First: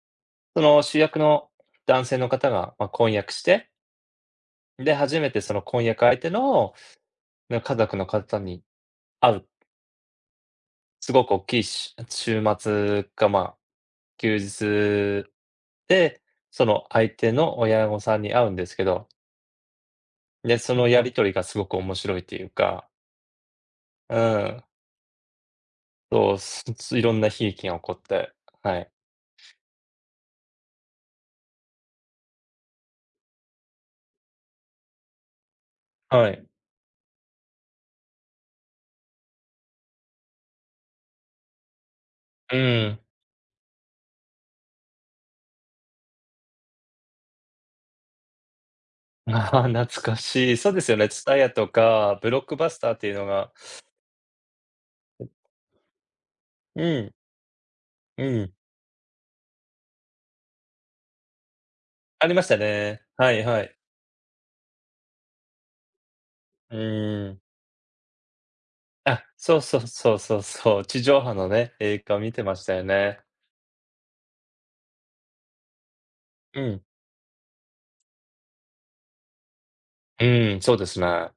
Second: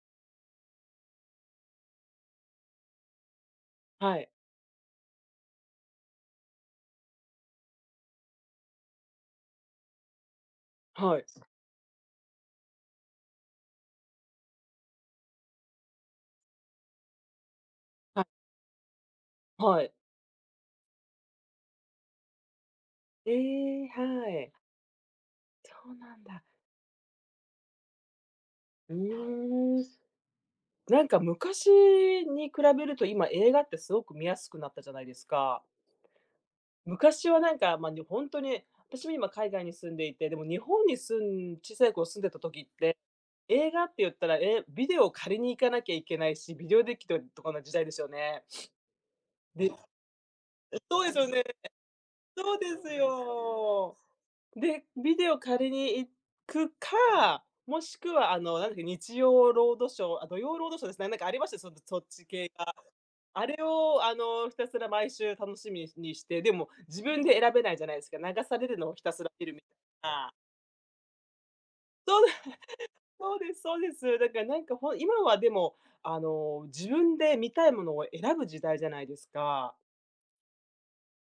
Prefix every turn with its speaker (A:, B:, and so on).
A: その主役の男性の方がま、婚約して
B: はい。
A: で、初めてその婚約相手のの家族の方に会う。す
B: はい。
A: ごくおっきいしゅあ、週末か、ま、休日で、その相手の親御さん
B: は
A: に会うんですけど。
B: はい。
A: で、そのやり取りがすごく面白いっていうか。
B: ええ、
A: う
B: はい。
A: ーん。
B: そうなん
A: そう、
B: だ。
A: すぶついろんな悲劇が起こって。はい。
B: うーん。なんか昔に比べると、今映画ってすごく見やすくなったじゃないですか。
A: はい。
B: 昔はなんか、まあね、ほんとに、私も今海外に住んでいて、でも日本に住ん小さい頃住んでた
A: う
B: 時っ
A: ー
B: て、
A: ん。
B: 映画って言ったら、え、ビデオを借りに行かなきゃいけないし、ビデオデッキととかの時代ですよね。
A: な
B: で。
A: 懐かしい。そう
B: え、
A: ですよ
B: そう
A: ね、
B: ですよね。
A: TSUTAYA とか、ブロッ
B: そ
A: ク
B: うで
A: バスタ
B: す
A: ーっていうのが
B: よ。で、ビデオ
A: [unintelligible]
B: 借りに行く
A: うん。
B: か、もしく
A: う
B: は、あ
A: ん。
B: の、なんだっけ、日曜ロードショー、あ、土曜ロードショーですね、なんかありました、その、そっち
A: ありまし
B: 系
A: た
B: が。
A: ね。はい
B: あれ
A: はい。
B: を、あの、ひたすら毎週楽しみにして、でも
A: う
B: 自分
A: ー
B: で
A: ん。
B: 選べないじゃないですか、流されるのをひたす
A: あ、
B: ら見る
A: そ
B: み
A: う
B: たい
A: そうそう
B: な。
A: そうそう、地上波のね、映
B: そ
A: 画
B: う。
A: 見てましたよ ね。
B: そうですそうです。だから、なんか、ほん今はでも、あ
A: う
B: の、
A: ん。
B: 自分で見たいものを選ぶ時代じゃないですか？
A: うーん、そうですね。